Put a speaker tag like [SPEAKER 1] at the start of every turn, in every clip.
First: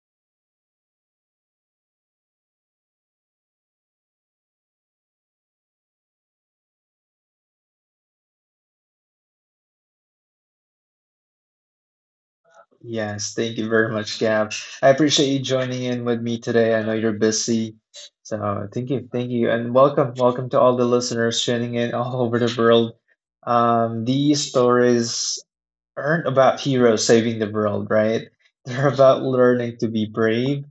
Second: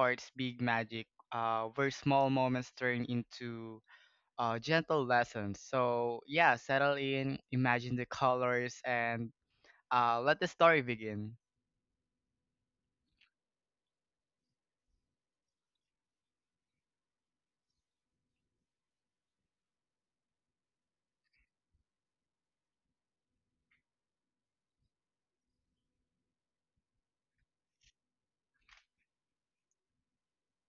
[SPEAKER 1] Hearts Big Magic, where small moments turn into gentle lessons. So yeah, settle in, imagine the colors, and let the story begin.
[SPEAKER 2] Yes, thank you very much, Gab. I appreciate you joining in with me today. I know you're busy. So thank you, and welcome to all the listeners tuning in all over the world. These stories aren't about heroes saving the world, right? They're about learning to be brave,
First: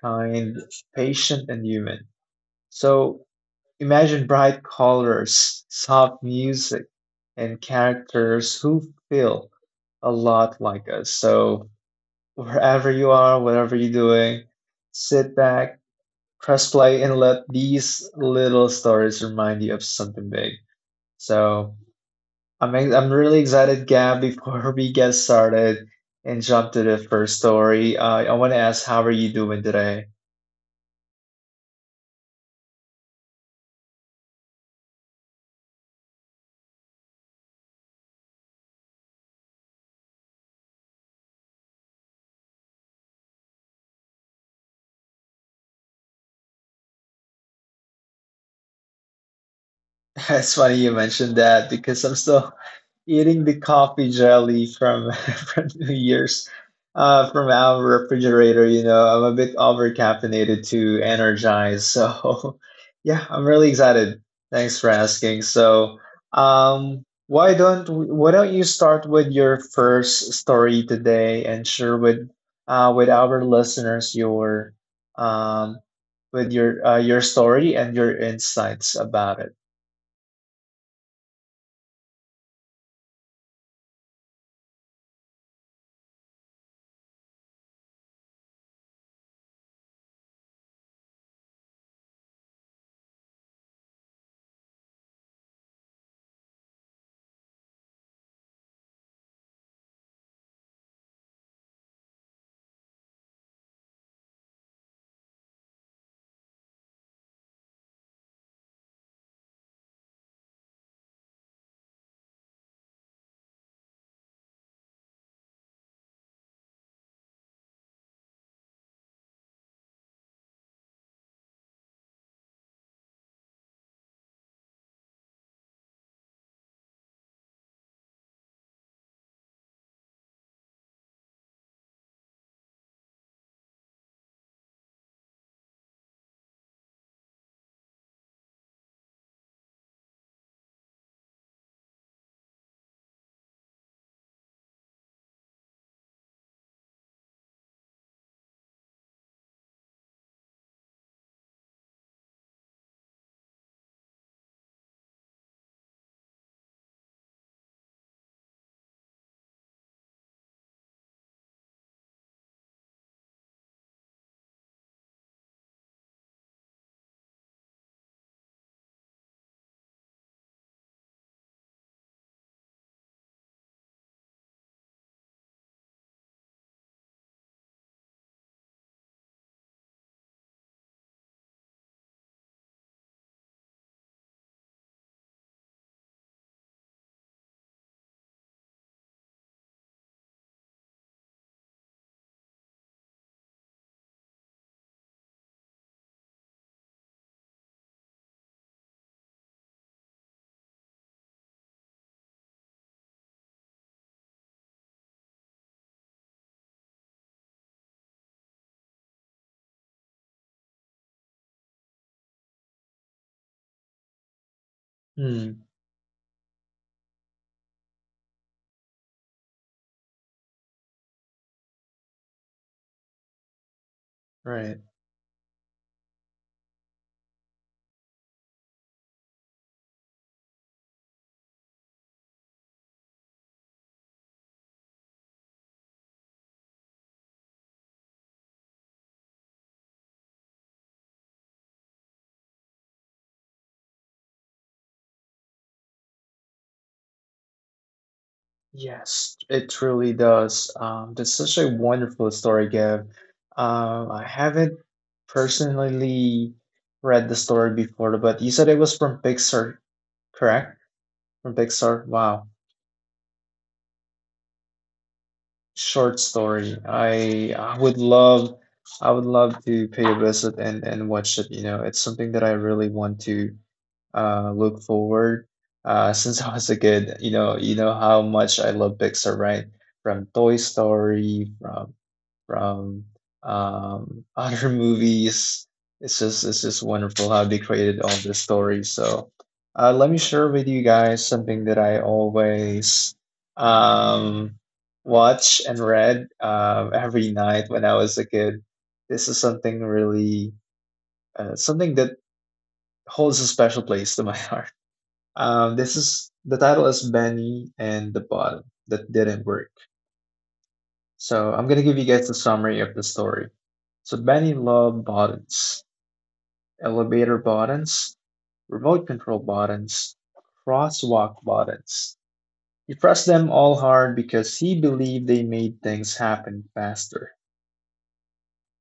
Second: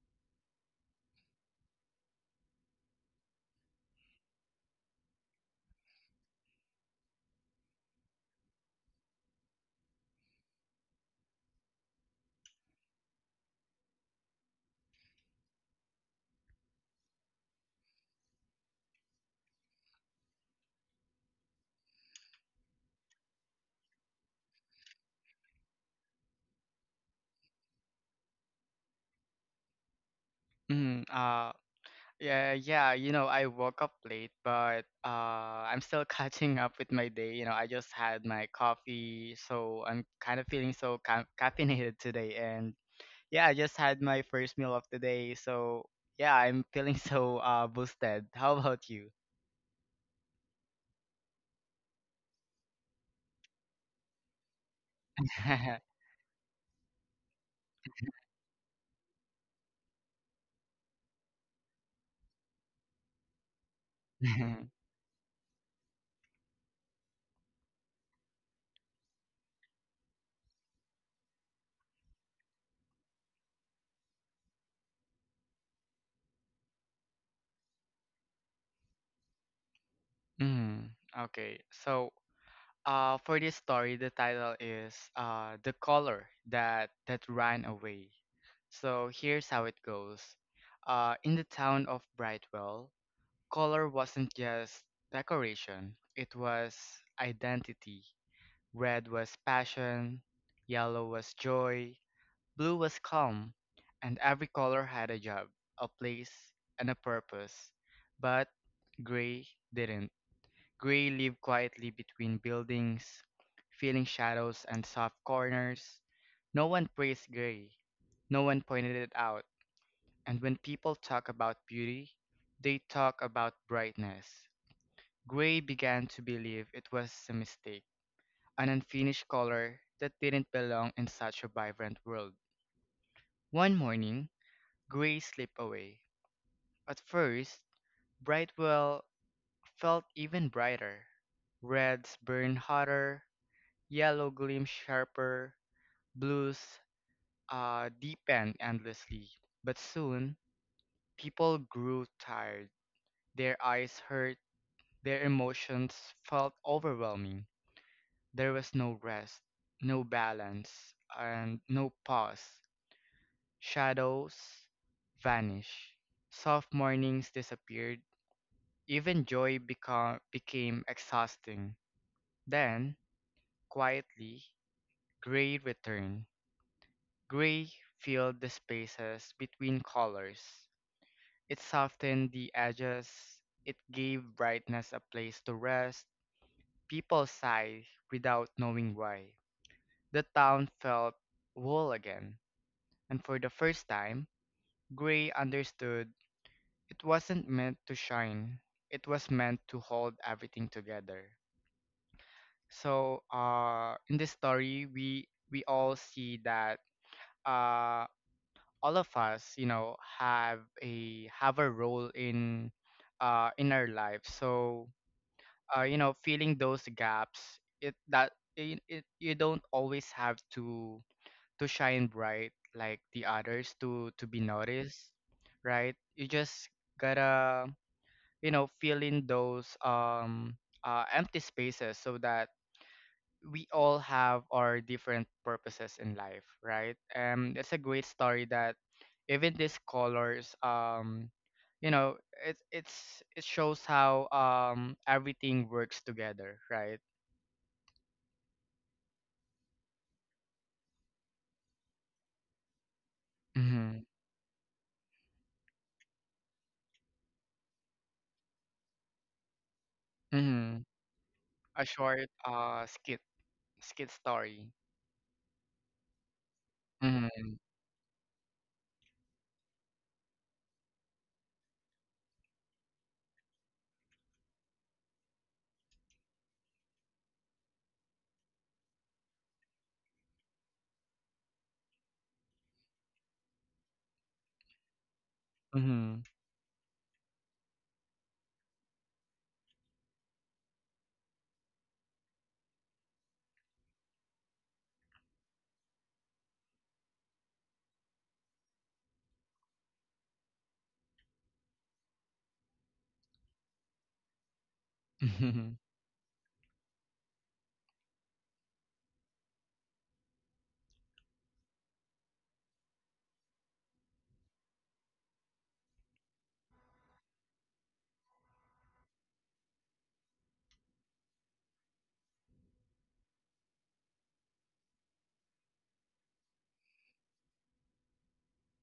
[SPEAKER 2] kind, patient, and human. So imagine bright colors, soft music, and characters who feel a lot like us. So, wherever you are, whatever you're doing, sit back, press play, and let these little stories remind you of something big. So, I'm really excited, Gab, before we get started and jump to the first story. I want to ask, how are you doing today?
[SPEAKER 1] Mm, uh, Yeah, yeah, you know, I woke up late, but I'm still catching up with my day. You know, I just had my coffee, so I'm kind of feeling so ca caffeinated today. And yeah, I just had my first meal of the day, so yeah, I'm feeling so boosted. How about you?
[SPEAKER 2] It's funny you mentioned that because I'm still eating the coffee jelly from from New Year's from our refrigerator. You know, I'm a bit over caffeinated to energize. So, yeah, I'm really excited. Thanks for asking. So, why don't you start with your first story today and share with our listeners your um, with your story and your insights about it.
[SPEAKER 1] Mm, okay, so for this story, the title is "The Color That Ran Away." So here's how it goes. In the town of Brightwell, color wasn't just decoration; it was identity. Red was passion, yellow was joy, blue was calm, and every color had a job, a place, and a purpose. But gray didn't. Gray lived quietly between buildings, feeling shadows and soft corners. No one praised Gray. No one pointed it out. And when people talk about beauty, they talk about brightness. Gray began to believe it was a mistake, an unfinished color that didn't belong in such a vibrant world. One morning, Gray slipped away. At first, Brightwell felt even brighter. Reds burned hotter, yellow gleamed sharper, blues deepen endlessly. But soon, people grew tired. Their eyes hurt, their emotions felt overwhelming. There was no rest, no balance, and no pause. Shadows vanished. Soft mornings disappeared. Even joy became exhausting. Then, quietly, gray returned. Gray filled the spaces between colors. It softened the edges. It gave brightness a place to rest. People sighed without knowing why. The town felt whole again. And for the first time, Gray understood it wasn't meant to shine. It was meant to hold everything together. So, in this story, we all see that uh all of us, you know, have a role in our life. So,
[SPEAKER 2] Hmm.
[SPEAKER 1] you know, filling those gaps, it that it you don't always have to shine bright like the others to be
[SPEAKER 2] Right.
[SPEAKER 1] noticed, right? You just gotta, you know, fill in those empty spaces so that we all have our different purposes in life, right? That's a great story that even these colors, you know, it shows how everything works together, right?
[SPEAKER 2] Yes, it truly does. That's such a wonderful story, Gab.
[SPEAKER 1] Mm-hmm.
[SPEAKER 2] I haven't personally read the story before, but you said it was from Pixar, correct?
[SPEAKER 1] Mm-hmm.
[SPEAKER 2] From
[SPEAKER 1] A
[SPEAKER 2] Pixar.
[SPEAKER 1] short
[SPEAKER 2] Wow,
[SPEAKER 1] skit story.
[SPEAKER 2] short story. I
[SPEAKER 1] Mm-hmm.
[SPEAKER 2] I would love, I would love to pay a visit and watch it. You know, it's something that I really want to look forward. Since I was a kid, you know how much I love Pixar, right? From Toy Story, from other movies. It's
[SPEAKER 1] Mm-hmm.
[SPEAKER 2] just it's just wonderful how they created all this story. So let me share with you guys something that I always um, watch and read every night when I was a kid. This is something really something that holds a special place to my heart. This is the title is Benny and the Bottom That Didn't Work. So I'm gonna give you guys a summary of the story. So Benny loved buttons, elevator buttons, remote control buttons, crosswalk buttons. He pressed them all hard because he believed they made things happen faster.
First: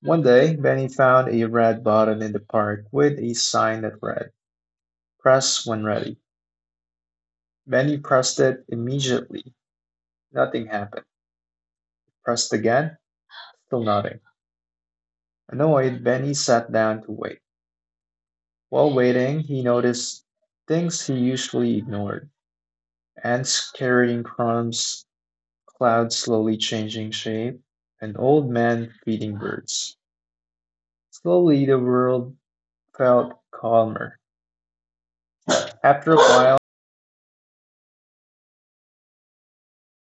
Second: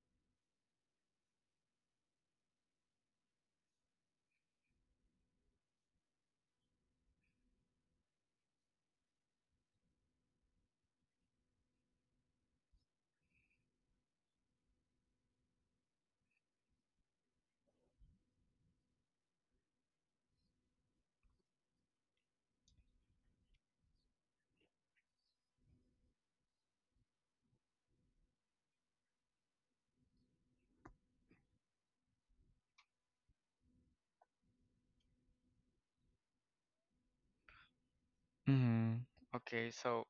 [SPEAKER 2] One day, Benny found a red button in the park with a sign that read, "Press when ready." Benny pressed it immediately. Nothing happened. Pressed again, still nothing. Annoyed, Benny sat down to wait. While waiting, he noticed things he usually ignored: ants carrying crumbs, clouds slowly changing shape, an old man feeding birds. Slowly, the world felt calmer. After a while,
[SPEAKER 1] Mm-hmm. Okay, so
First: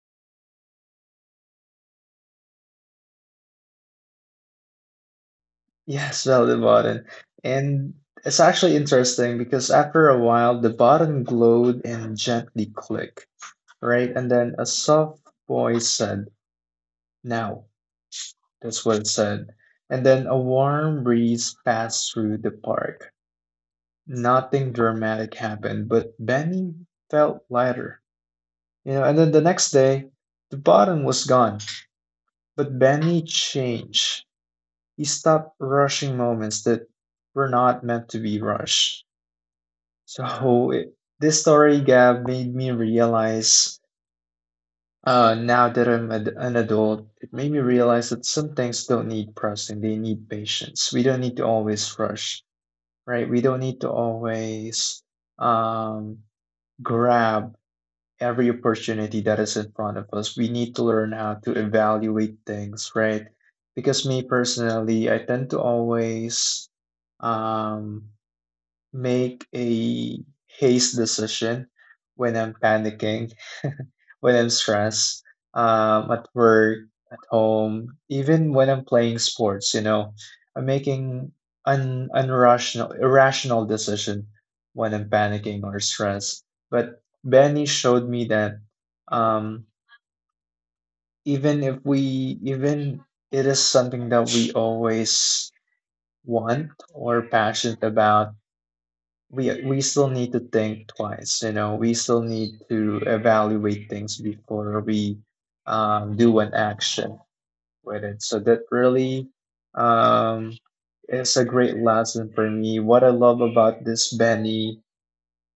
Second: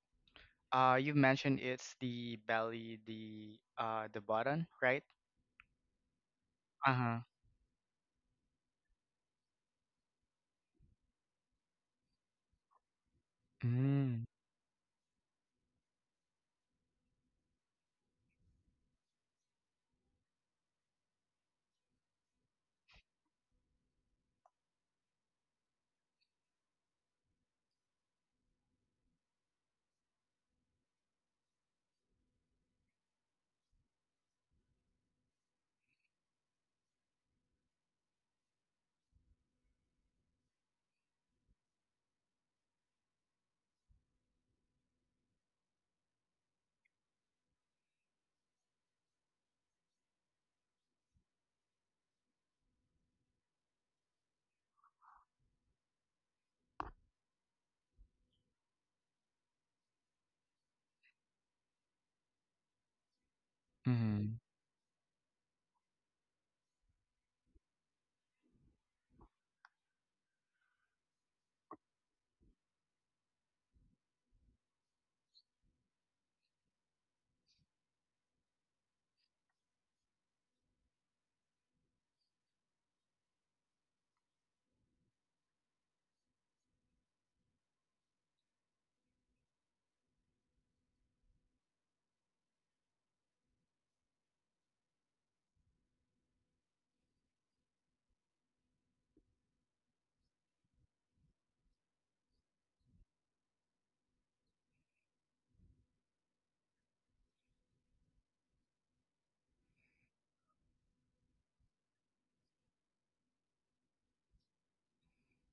[SPEAKER 1] you mentioned it's the belly, the the button, right?
[SPEAKER 2] yes, well, the button.
[SPEAKER 1] Uh-huh.
[SPEAKER 2] And it's actually interesting because after a while, the button glowed and gently clicked, right?
[SPEAKER 1] Mm-hmm.
[SPEAKER 2] And then a soft voice said, "Now." That's well said. And then a warm breeze passed through the park. Nothing dramatic happened, but Benny felt lighter. You know, and then the next day, the bottom was gone. But Benny changed. He stopped rushing moments that were not meant to be rushed. So this story, Gab, made me realize now that I'm an adult, it made me realize that some things don't need pressing, they need patience. We don't need to always rush, right? We don't need to always um, grab every opportunity that is in front of us. We need to learn how to evaluate things, right? Because me personally, I tend to always um, make a haste decision when I'm panicking, when I'm stressed, at work, at home, even when I'm playing sports, you know, I'm making un unrational irrational decision when I'm panicking or stressed. But Benny showed me that um, even if we even it is something that we always want or passionate about, we still need to think twice, you know, we still need to evaluate things before we do an action with it. So that really um, is a great lesson for me. What I love about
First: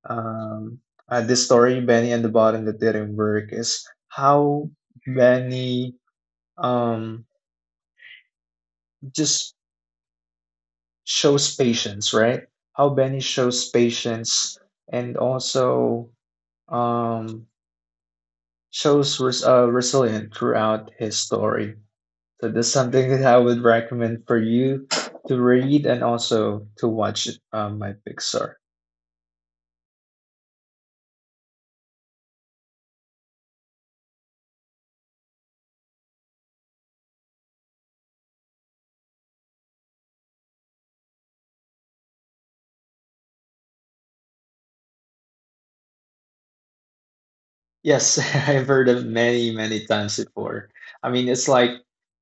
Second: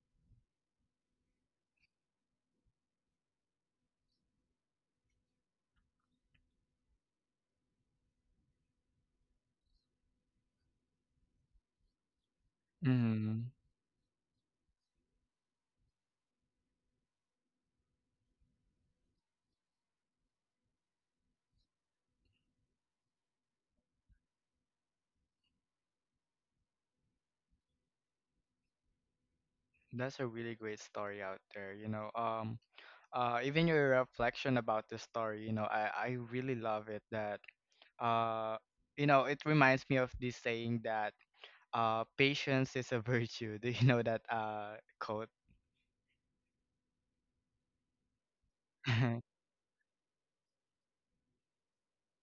[SPEAKER 2] um, this story Benny and the Bottom That Didn't Work is how Benny um, just shows patience, right? How Benny
[SPEAKER 1] Mm,
[SPEAKER 2] shows patience and also um, shows resilient throughout his story. So that's something that I would recommend for you to read and also to watch my Pixar.
[SPEAKER 1] that's a really great story out there, you know. Even your reflection about the story, you know, I really love it that, uh, you know, it reminds me of this saying that, patience is a virtue. Do you know that, quote?
[SPEAKER 2] Yes, I've heard of many, many times before. I mean, it's like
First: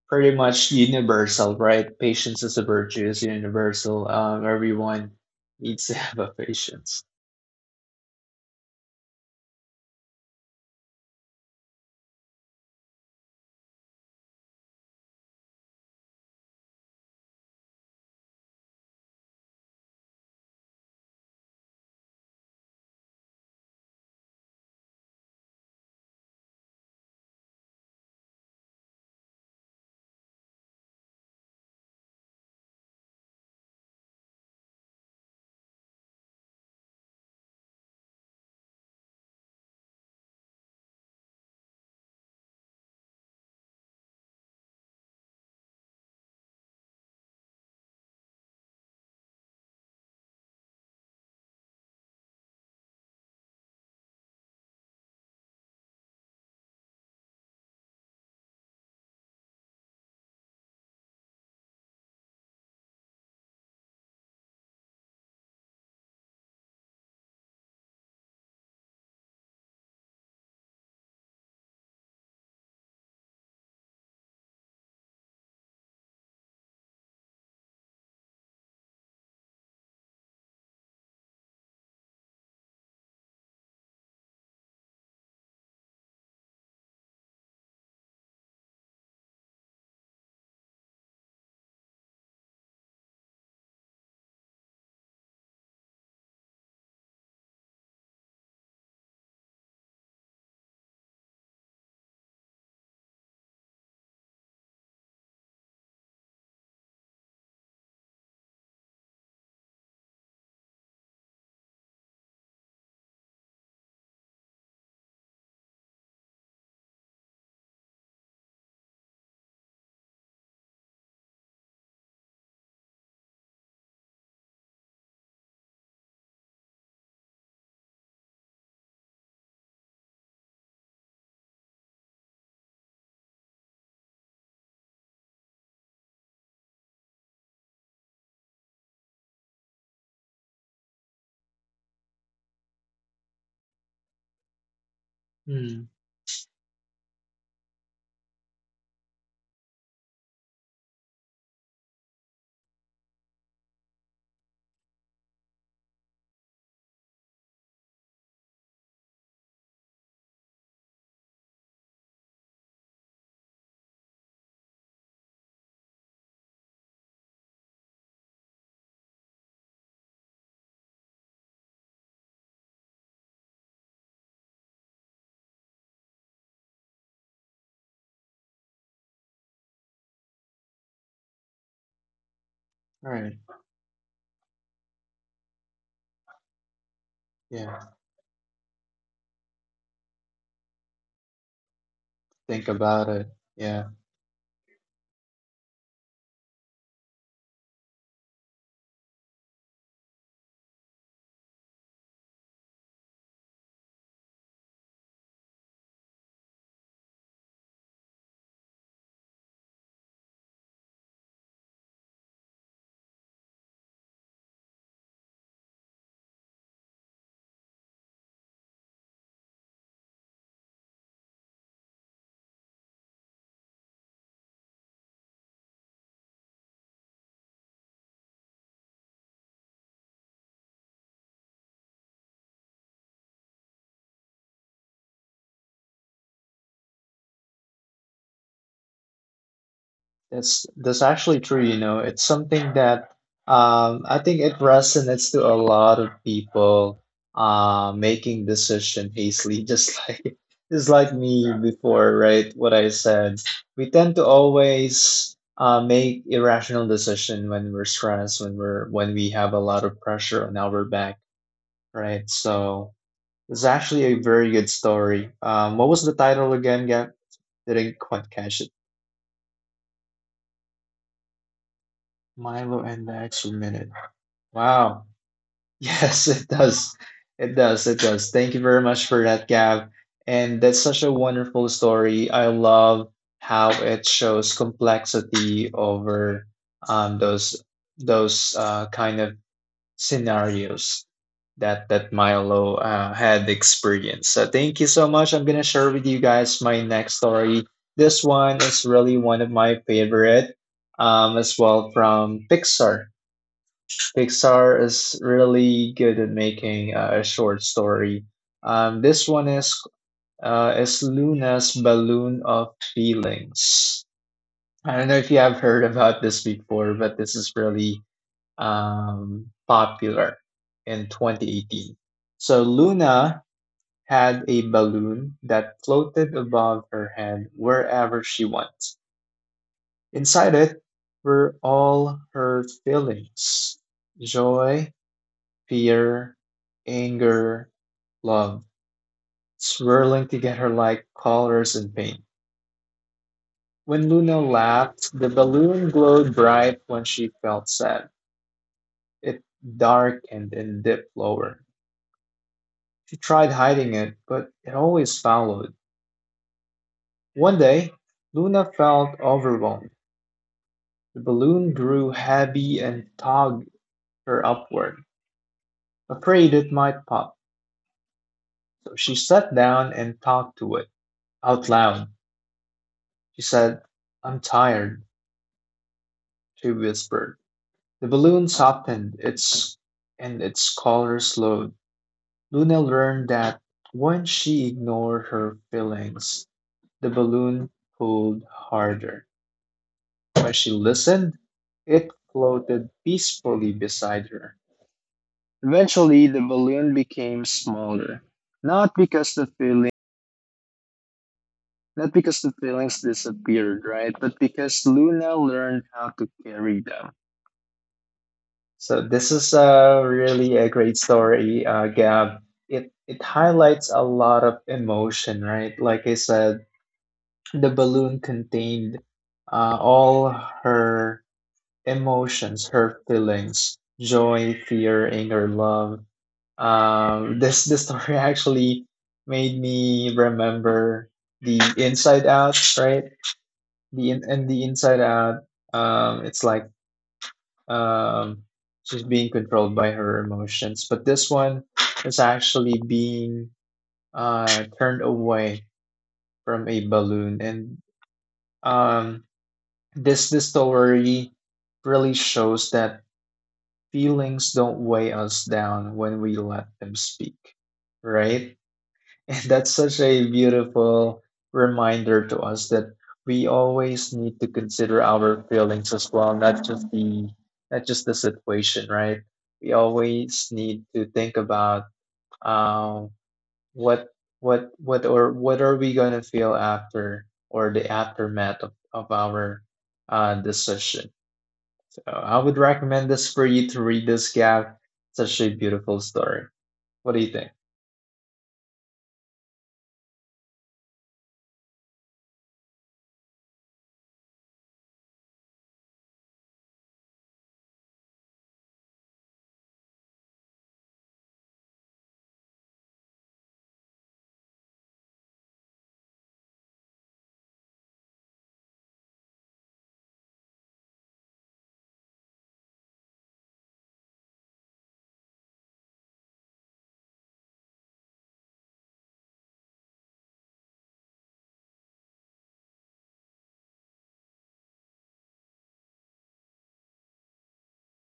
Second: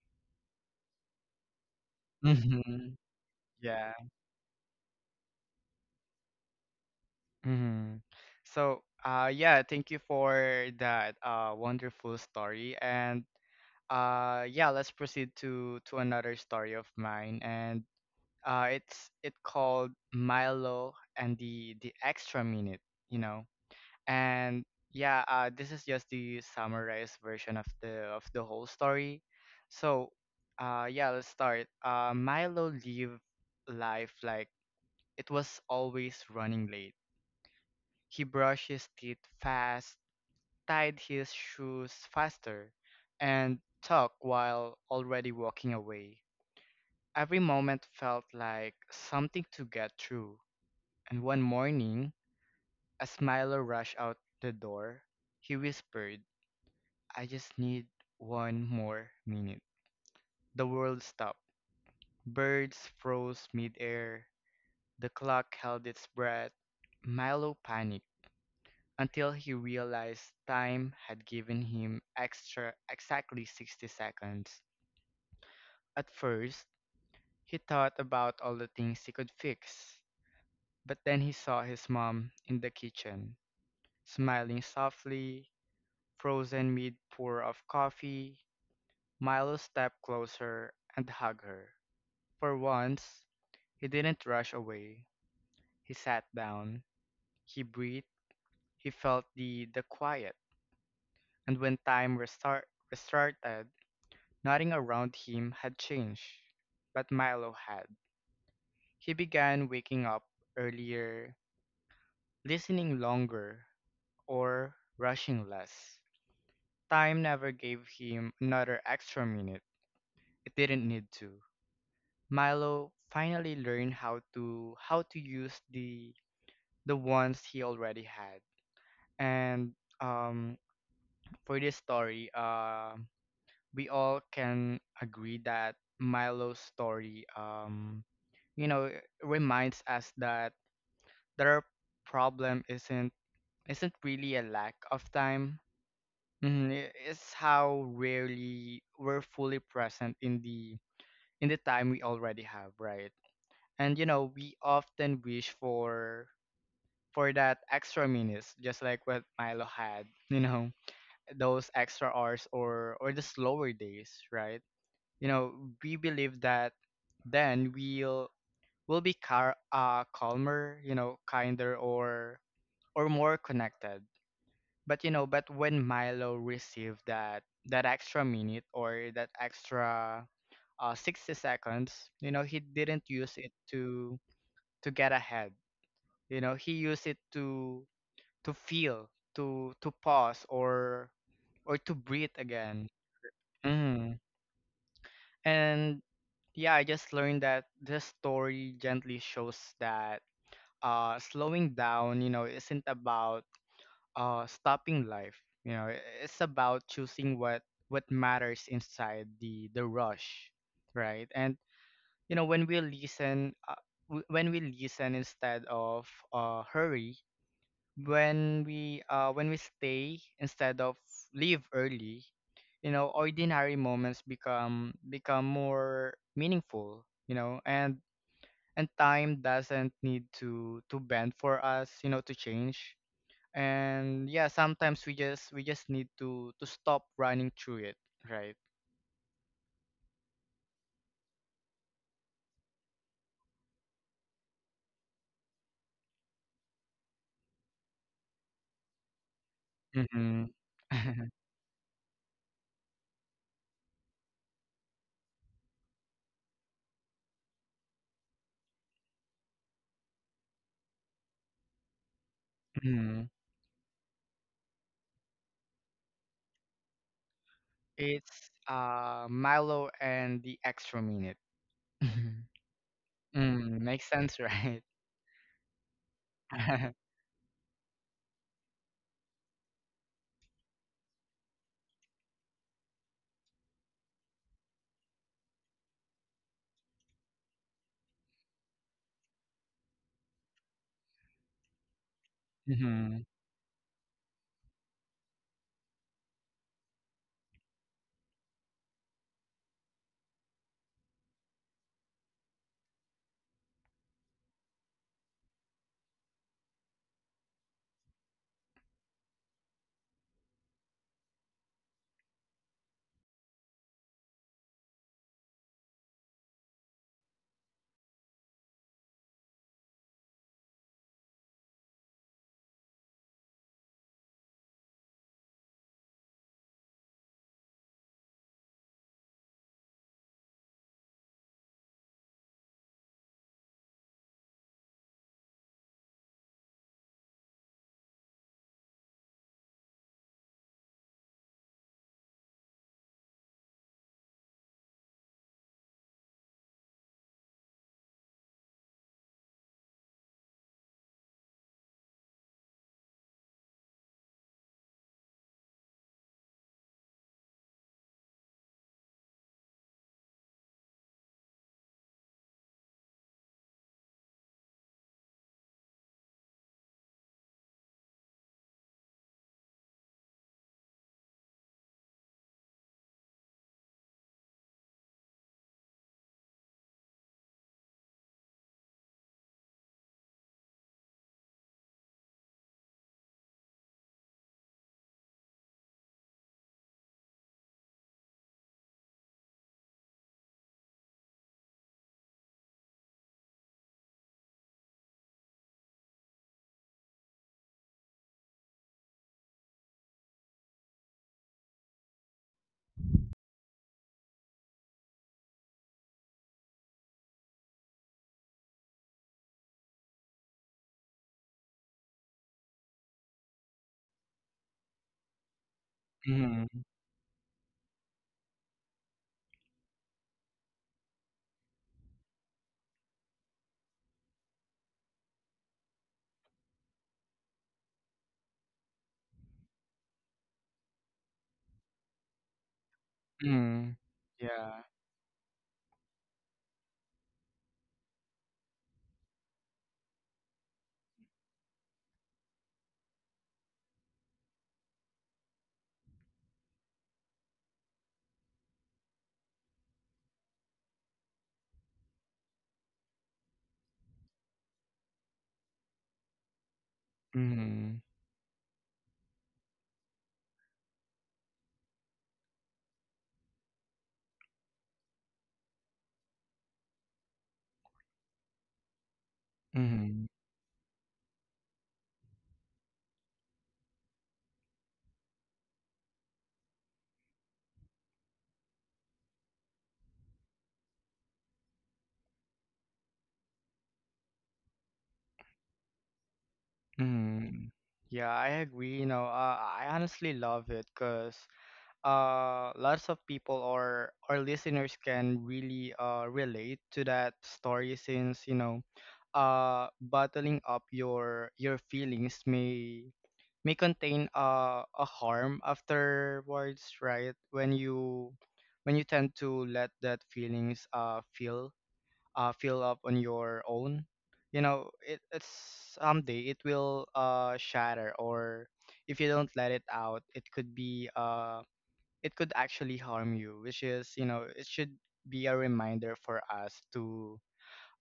[SPEAKER 2] pretty much universal, right? Patience is a
[SPEAKER 1] Mm-hmm.
[SPEAKER 2] virtue, it's
[SPEAKER 1] Yeah.
[SPEAKER 2] universal. Everyone needs to have a patience.
[SPEAKER 1] Mm-hmm. So, yeah, thank you for that, wonderful story. And, yeah, let's proceed to another story of mine. And, it's it called Milo and the extra minute, you know. And yeah, this is just the summarized version of the whole story. So, yeah, let's start. Milo lived life like it was always running late. He brushed his teeth fast, tied his shoes faster, and talked while already walking away. Every moment felt like something to get through. And one morning, as Milo rushed out the door, he whispered, I just need one more minute. The world stopped. Birds froze midair. The clock held its breath. Milo panicked until he realized time had given him extra exactly 60 seconds. At first, he thought about all the things he could fix, but then he saw his mom in the kitchen, smiling softly, frozen mid pour of coffee. Milo stepped closer and hugged her. For once, he didn't rush away. He sat down. He breathed. He felt the quiet. And when time restarted, nothing around him had changed. But Milo had. He began waking up earlier, listening longer, or rushing less. Time never gave him another extra minute. It didn't need to. Milo finally learned how to use the ones he already had. And um, for this story, we all can agree that Milo's story, you know, reminds us that their problem isn't really a lack of time.
[SPEAKER 2] Hmm.
[SPEAKER 1] Mhm. It's how rarely we're fully present in the time we already have, right? And you know we often wish for that extra minutes just like what Milo had, you know, those extra hours, or the slower days, right? You know, we believe that then we'll be calmer, you know, kinder, or more connected. But you know but when Milo received that extra minute or that extra 60 seconds, you know, he didn't
[SPEAKER 2] All right.
[SPEAKER 1] use it to get ahead. You know, he used it
[SPEAKER 2] Yeah.
[SPEAKER 1] to feel, to pause, or to breathe
[SPEAKER 2] Think
[SPEAKER 1] again.
[SPEAKER 2] about it. Yeah.
[SPEAKER 1] mm. And yeah, I just learned that this story gently shows that slowing down, you know, isn't about stopping life. You know, it's about choosing what matters inside the rush, right? And you know when we listen, when we listen instead of hurry, when we stay instead of leave early, you know ordinary moments become more meaningful, you know. And time doesn't need to bend for us, you know, to change. And yeah, sometimes we just need to stop running through it, right?
[SPEAKER 2] That's actually true, you know. It's something that I think it resonates to a lot of people making decision hastily,
[SPEAKER 1] Mm-hmm.
[SPEAKER 2] just like me before, right? What I said. We tend to always make irrational decision when we're stressed, when we have a lot of pressure on our back, right? So
[SPEAKER 1] mm
[SPEAKER 2] it's actually a very good story. What was the title again, Gab? Didn't quite
[SPEAKER 1] it's
[SPEAKER 2] catch it.
[SPEAKER 1] Milo and the Extra Minute.
[SPEAKER 2] Milo and the Extra Minute.
[SPEAKER 1] Makes sense, right?
[SPEAKER 2] Wow. Yes, it does. It does. It does. Thank you very much for that, Gab. And that's such a wonderful story. I love how it shows complexity over um, those those kind of scenarios that that Milo
[SPEAKER 1] Hmm.
[SPEAKER 2] had experienced. So thank you so much. I'm gonna share with you guys my next story. This one is really one of my favorite, as well from Pixar. Pixar is really good at making a short story. This one is Luna's Balloon of Feelings. I don't know if you have heard about this before, but this is really popular in 2018. So Luna had a balloon that floated above her head wherever she went. Inside it were all her feelings: joy, fear, anger, love, swirling together like colors in paint. When Luna laughed, the balloon glowed bright. When she felt sad, it darkened and dipped lower. She tried hiding it, but it always followed. One day, Luna felt overwhelmed. The balloon grew heavy and tugged her upward, afraid it might pop. So she sat down and talked to it out loud. She said, "I'm tired," she whispered. The balloon softened its and its color slowed. Luna learned that when she ignored her feelings, the balloon pulled harder. When she listened, it floated peacefully beside her. Eventually, the balloon became smaller, not because the feeling not because the feelings disappeared, right? But because Luna learned how to carry them. So this is really a great story, Gab. It highlights a lot of emotion, right? Like I said,
[SPEAKER 1] Mhm,
[SPEAKER 2] the balloon contained all her emotions, her feelings, joy, fear, anger, love. This story actually made me remember the Inside Out, right?
[SPEAKER 1] mhm.
[SPEAKER 2] The in, and the
[SPEAKER 1] Yeah.
[SPEAKER 2] Inside Out. It's like um, she's being controlled by her emotions, but this one is actually being turned away from a balloon, and um, this story really shows that feelings don't weigh us down when we let them speak,
[SPEAKER 1] Mhm,
[SPEAKER 2] right? And that's such a beautiful reminder to us that we always need to consider our feelings as well, not just the situation, right? We
[SPEAKER 1] mhm,
[SPEAKER 2] always need to think about um, what what are we gonna feel after or the aftermath of our decision. So I would recommend this for you to read, this gap. Such a beautiful story. What do you think?
[SPEAKER 1] mhm. Yeah, I agree. You know, I honestly love it because lots of people or our listeners can really relate to that story since, you know, bottling up your feelings may contain, a harm afterwards, right? When you tend to let that feelings feel fill up on your own. You know, it, it's someday it will shatter, or if you don't let it out, it could be it could actually harm you, which is, you know, it should be a reminder for us to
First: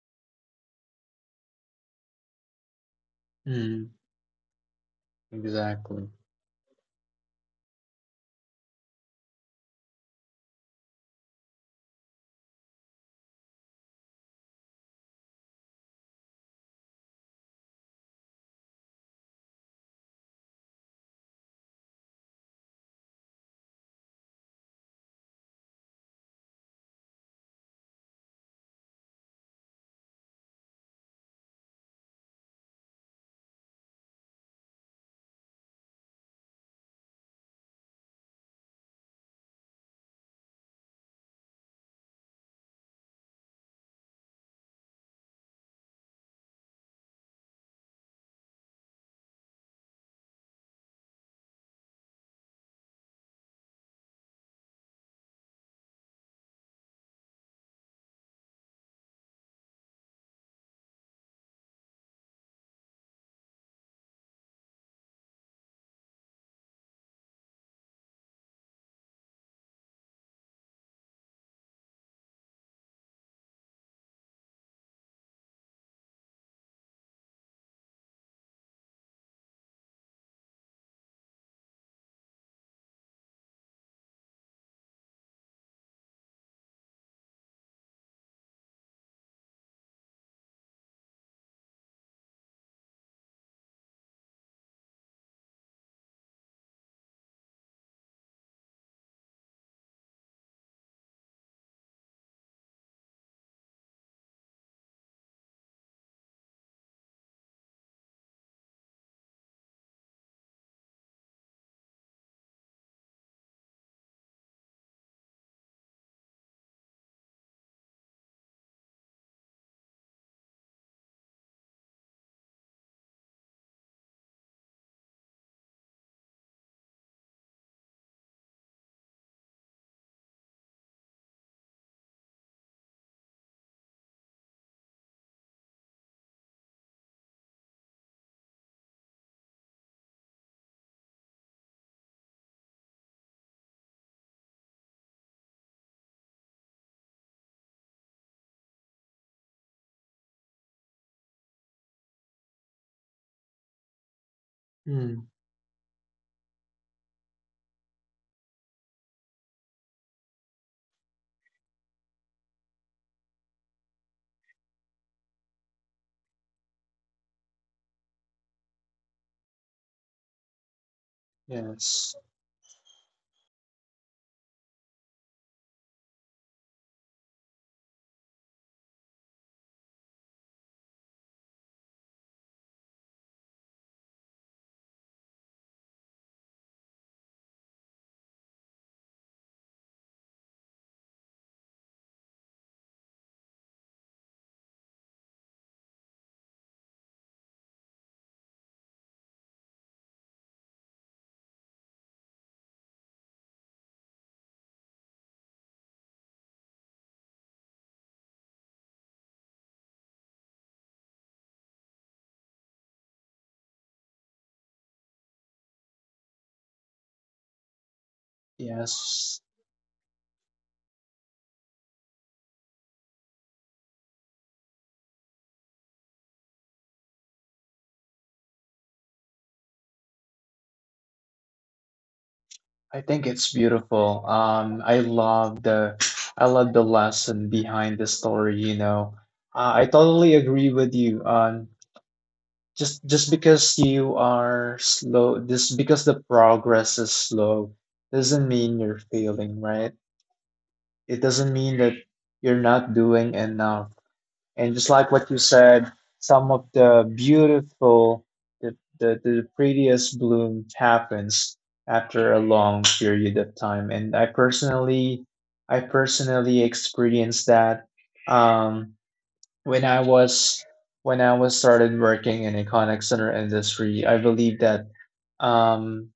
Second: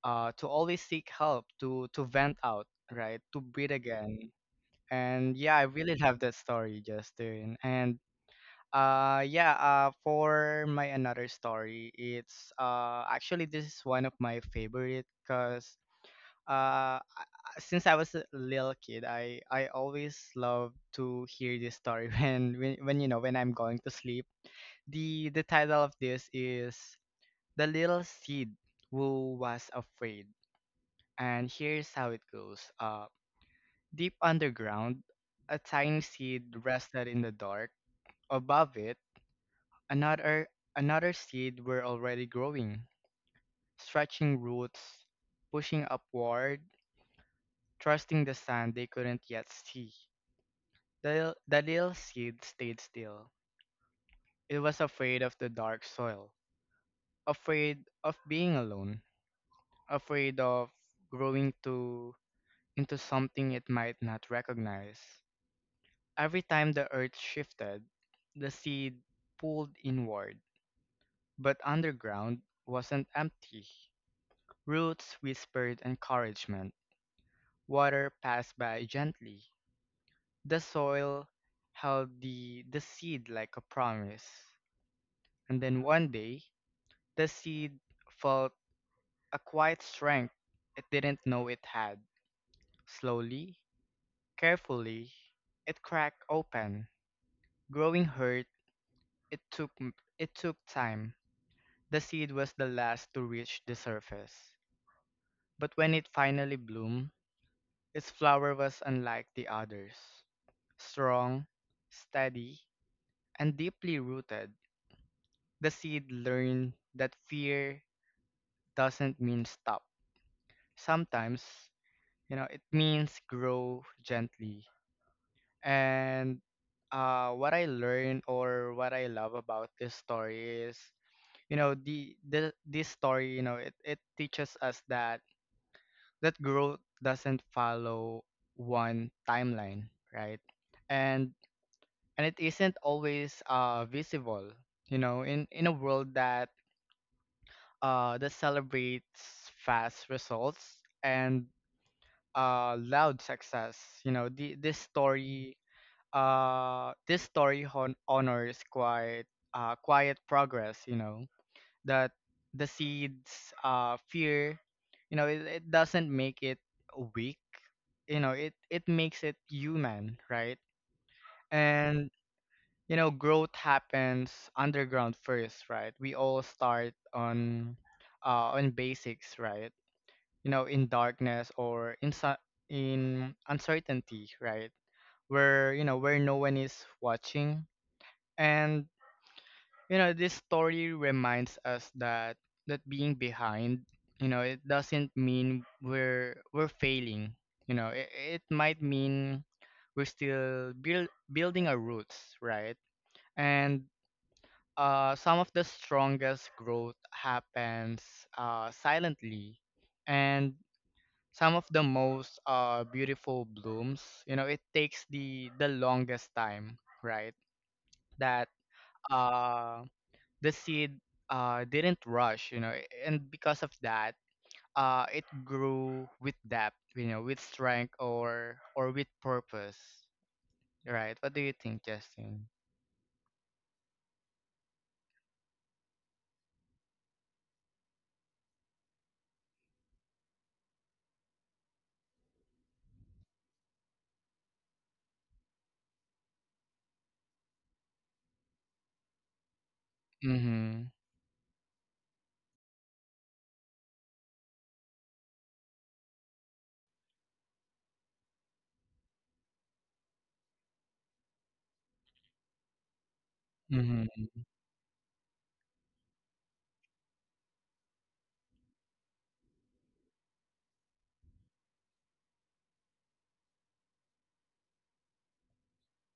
[SPEAKER 1] uh, to always seek help, to vent out, right? To breathe
[SPEAKER 2] Mm,
[SPEAKER 1] again. And yeah, I really
[SPEAKER 2] exactly.
[SPEAKER 1] love that story, Justin. And yeah, for my another story, it's actually this is one of my favorite cuz since I was a little kid, I always love to hear this story when you know when I'm going to sleep. The title of this is The Little Seed Who Was Afraid. And here's how it goes. Deep underground, a tiny seed rested in the dark. Above it, another seed were already growing, stretching roots, pushing upward, trusting the sun they couldn't yet see. The little seed stayed still. It was afraid of the dark soil, afraid of being alone, afraid of growing to into something it might not recognize. Every time the earth shifted, the seed pulled inward, but underground wasn't empty. Roots whispered encouragement. Water passed by gently. The soil held the seed like a promise. And then one day, the seed felt a quiet strength it didn't know it had. Slowly, carefully, it cracked open. Growing hurt, it took it took time. The seed was the last to reach the surface. But when it finally bloomed, its flower was unlike the others. Strong, steady, and deeply rooted, the seed learned that fear doesn't mean stop. Sometimes, you know, it means grow gently. And what I learned or what I love about this story is, you know, the this story, you know, it teaches us that growth doesn't follow one timeline, right? And and it isn't always visible, you know, in a world that that celebrates fast results and loud success. You know, the, this story honors quiet, quiet progress, you know, that the seeds fear, you know, it doesn't make it weak. You know, it makes it human, right? And
[SPEAKER 2] Yes,
[SPEAKER 1] you know growth happens underground first, right? We all start on, basics, right? You know, in darkness or in uncertainty, right? Where, you know, where no one is watching. And you know this story reminds us that being behind, you know, it doesn't mean we're failing. You know, it might mean we're still building our roots, right? And some of the strongest growth happens, silently. And some of the most beautiful blooms, you know, it takes the longest time, right? that
[SPEAKER 2] yes.
[SPEAKER 1] uh, the seed didn't rush, you know, and because of that, it grew with depth, you know, with strength, or with purpose, right? What do you think, Justin?
[SPEAKER 2] I think it's beautiful. I love the lesson behind the story, you know. I totally agree with you. Just because you are slow, just because the progress is slow, doesn't mean you're failing, right?
[SPEAKER 1] Mm-hmm.
[SPEAKER 2] It doesn't mean that you're not doing enough. And just like what you said, some of the beautiful, the prettiest bloom happens after a long period of time. And
[SPEAKER 1] Mm-hmm.
[SPEAKER 2] I personally experienced that um, when I was when I was started working in a contact center industry. I believe that um,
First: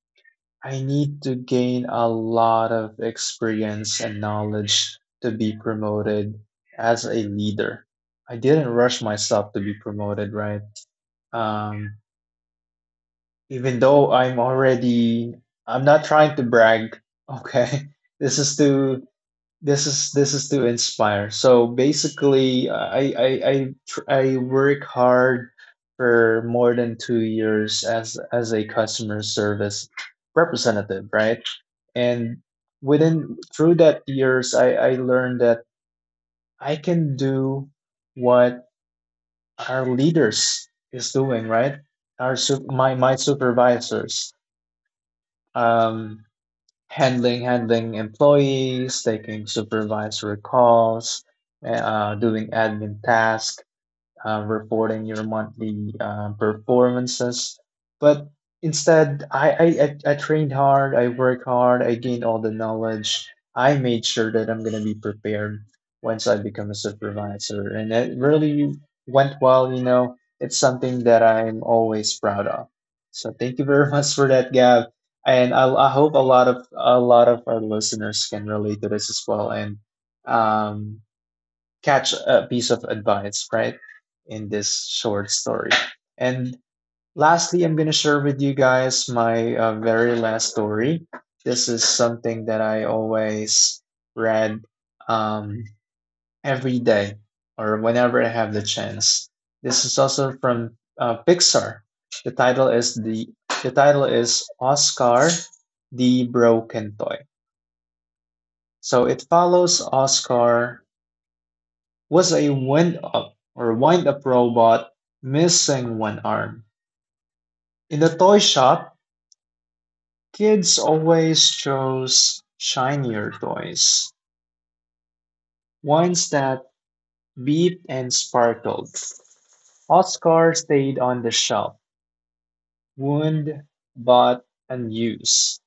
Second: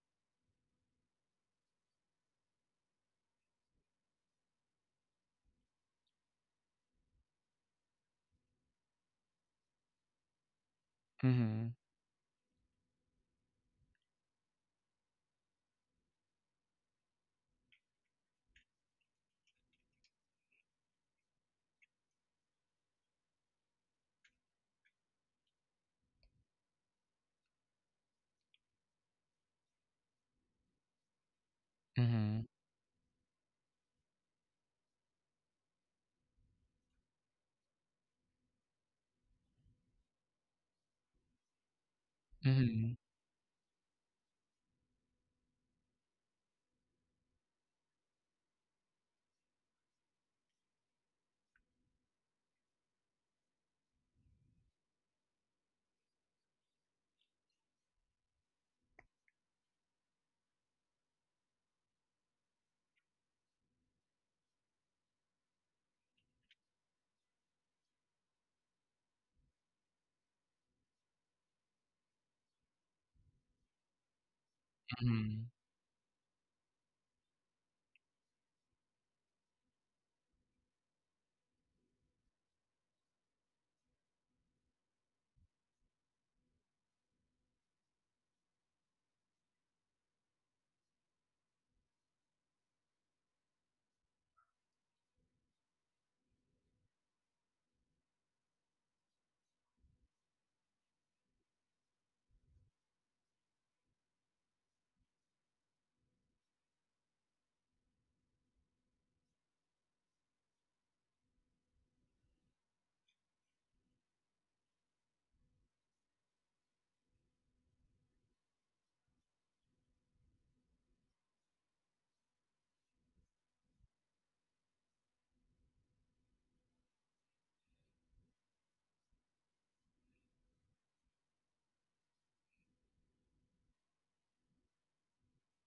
[SPEAKER 2] I need to gain a lot of experience and knowledge to be promoted as a leader. I didn't rush myself to be promoted, right?
[SPEAKER 1] Mm-hmm.
[SPEAKER 2] Um, even though I'm already, I'm not trying to brag, okay? This is to this is to inspire. So basically I work hard for more than 2 years as a customer service representative, right? And
[SPEAKER 1] Mm-hmm.
[SPEAKER 2] within through that years I learned that I can do what our leaders is doing, right? our su-
[SPEAKER 1] Mm-hmm.
[SPEAKER 2] my my supervisors, um handling employees, taking supervisory calls, doing admin tasks, reporting your monthly performances. But instead, I trained hard, I worked hard, I gained all the knowledge. I made sure that I'm going to be prepared once I become a supervisor. And it really went well, It's something that I'm always proud of. So thank you very much for that, Gav.
[SPEAKER 1] Mhm,
[SPEAKER 2] And I hope a lot of our listeners can relate to this as well. And um, catch a piece of advice, right, in this short story. And lastly, I'm going to share with you guys my very last story. This is something that I always read, um, every day or whenever I have the chance. This is also from Pixar. The title is the the title is Oscar the Broken Toy. So it follows Oscar was a wind up or wind up robot missing one arm. In the toy shop, kids always chose shinier toys, ones that beat and sparkled. Oscar stayed on the shelf, wound but unused.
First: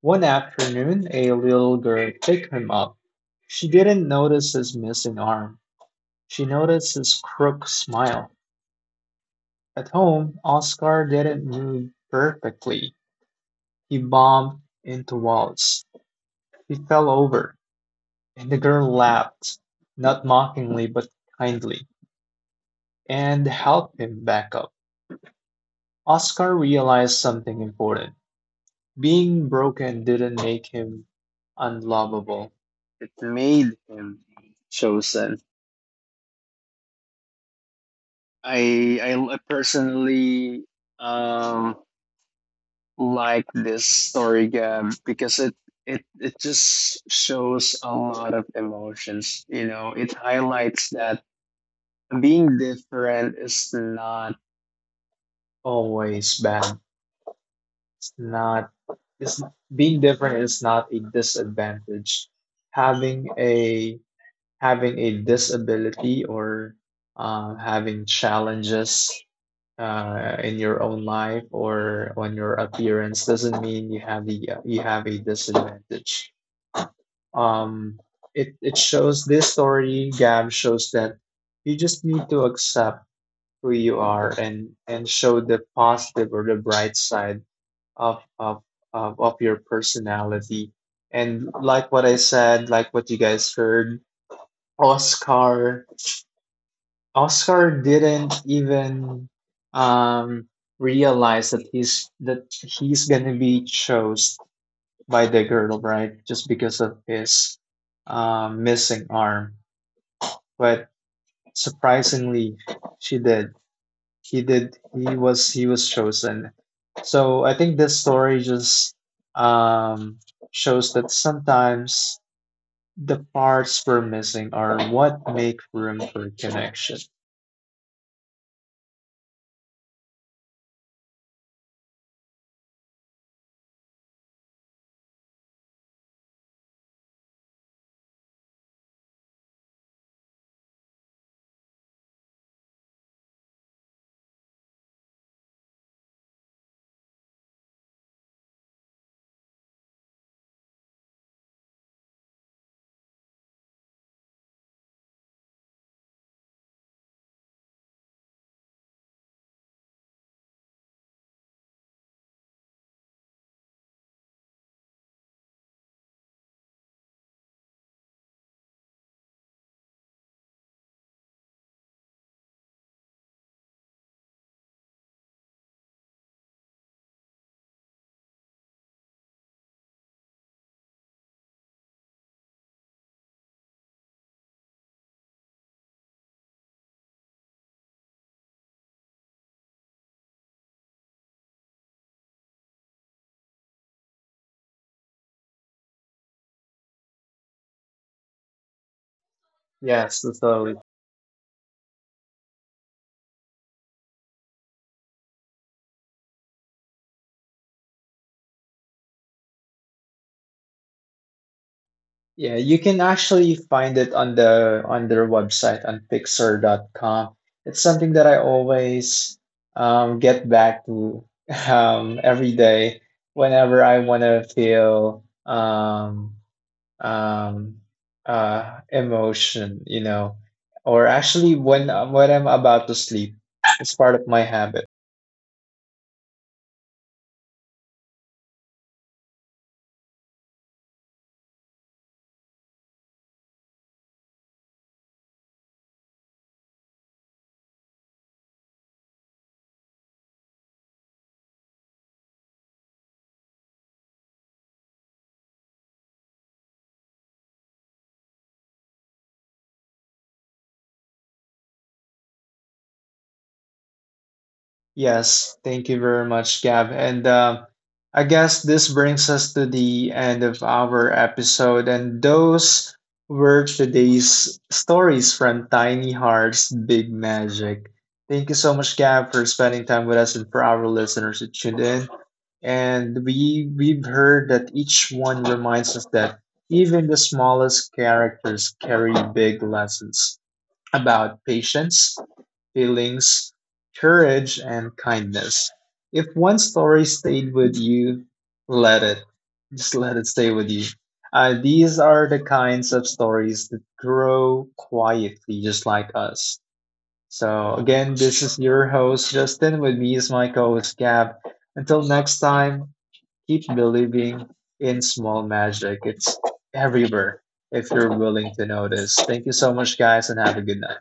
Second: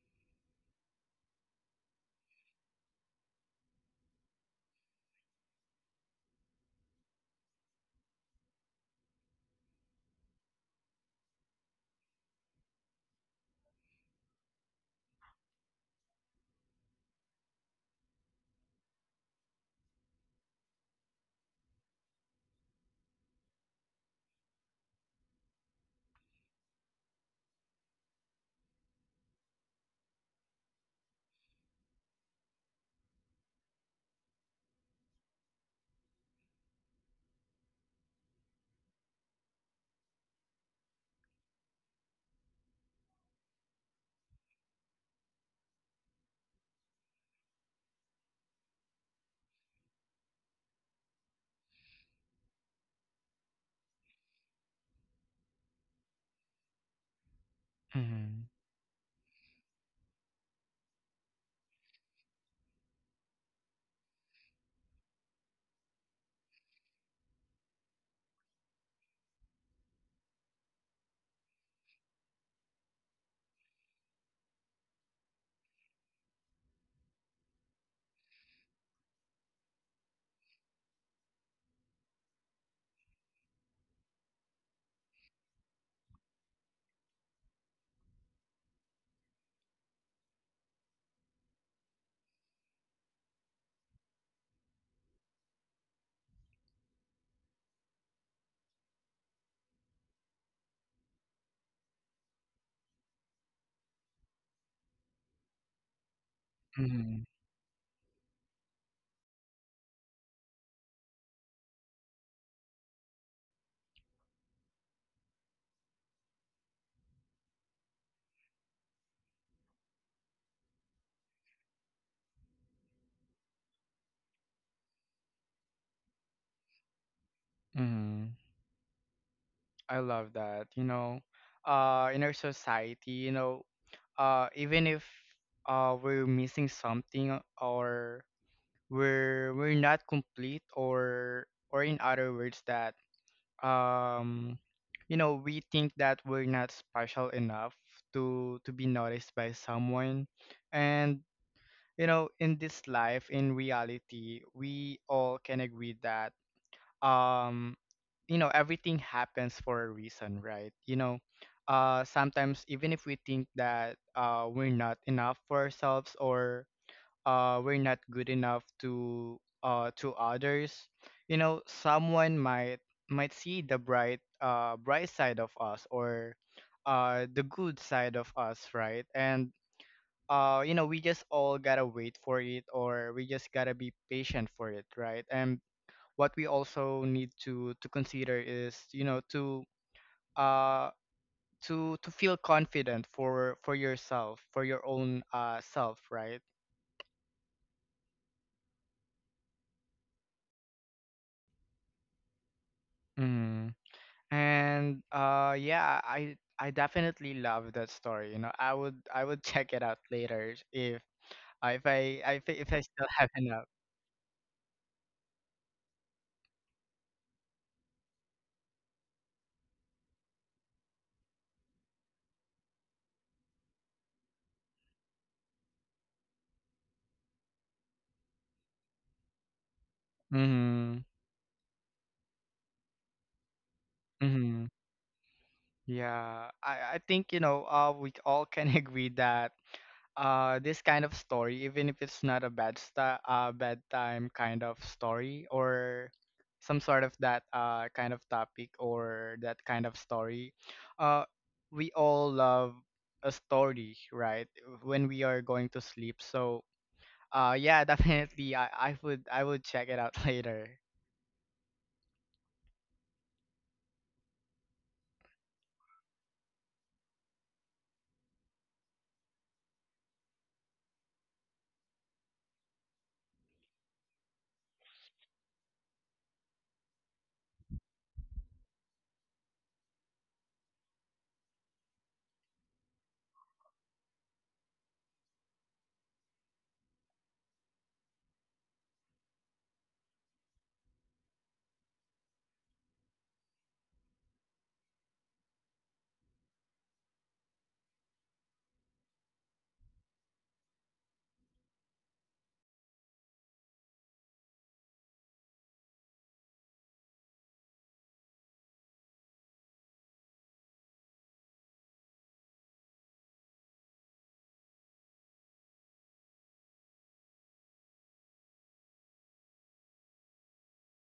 [SPEAKER 2] One afternoon, a little girl picked him up. She didn't notice his missing arm, she noticed his crooked smile. At home, Oscar didn't move perfectly. He bombed into walls. He fell over, and the girl laughed, not mockingly but kindly, and helped him back up. Oscar realized something important. Being broken didn't make him unlovable. It made him chosen. I personally um like this story, Gab, because it just shows a lot of emotions. You know, it highlights that being different is not always bad. It's
[SPEAKER 1] mhm,
[SPEAKER 2] not. It's being different is not a disadvantage. Having a having a disability or having challenges in your own life or on your appearance doesn't mean you have a disadvantage. um it shows, this story, Gab, shows that you just need to accept who you are and show the positive or the bright side of of of your personality. And like what I said, like what you guys heard, Oscar, Oscar didn't even um realize that he's gonna be chose by the girl, right? Just because of
[SPEAKER 1] mhm,
[SPEAKER 2] his missing arm. But surprisingly, she did he did, he was chosen. So I think this story just um shows that sometimes the parts we're missing are what make room for connection.
[SPEAKER 1] mhm. I love that. You know, in our society, you know, even if, we're missing something, or we're not complete, or in other words that, um, you know, we think that we're not special enough to be noticed by someone, and you know, in this life, in reality, we all can agree that. um you know everything happens for a reason, right? You know, sometimes even if we think that, we're not enough for ourselves, or, we're not good enough to others, you know someone might see the bright, bright side of us, or, the good side of us, right? And you know we just all gotta wait for it, or we just gotta be patient for it, right? And what we also need to consider is, you know, uh to feel confident for yourself, for your own, self, right?
[SPEAKER 2] Yes, that's totally.
[SPEAKER 1] mm. And yeah, I definitely love that story, you know. I would check it out later if i if, I-
[SPEAKER 2] Yeah,
[SPEAKER 1] if
[SPEAKER 2] you
[SPEAKER 1] i
[SPEAKER 2] can
[SPEAKER 1] still have
[SPEAKER 2] actually
[SPEAKER 1] enough.
[SPEAKER 2] find it on their website on Pixar.com. It's something that I always get back to every day whenever I want to feel um, emotion, you know,
[SPEAKER 1] Mm-hmm.
[SPEAKER 2] or actually when I'm about to sleep. It's part of my habit.
[SPEAKER 1] Yeah, I think you know, we all can agree that, this kind of story, even if it's not a bad sta bedtime kind of story, or some sort of that, kind of topic or that kind of story, uh, we all love a story, right? When we are going to sleep. So, yeah, definitely, I would check it out later.
[SPEAKER 2] Yes, thank you very much, Gab. And I guess this brings us to the end of our episode. And those were today's stories from Tiny Hearts Big Magic. Thank you so much, Gab, for spending time with us and for our listeners who tuned in. And we've heard that each one reminds us that even the smallest characters carry big lessons about patience, feelings, courage, and kindness. If one story stayed with you, let it. Just let it stay with you. These are the kinds of stories that grow quietly, just like us. So, again, this is your host, Justin. With me is my co host, Gab. Until next time, keep believing in small magic. It's everywhere if you're willing to notice. Thank you so much, guys, and have a good night.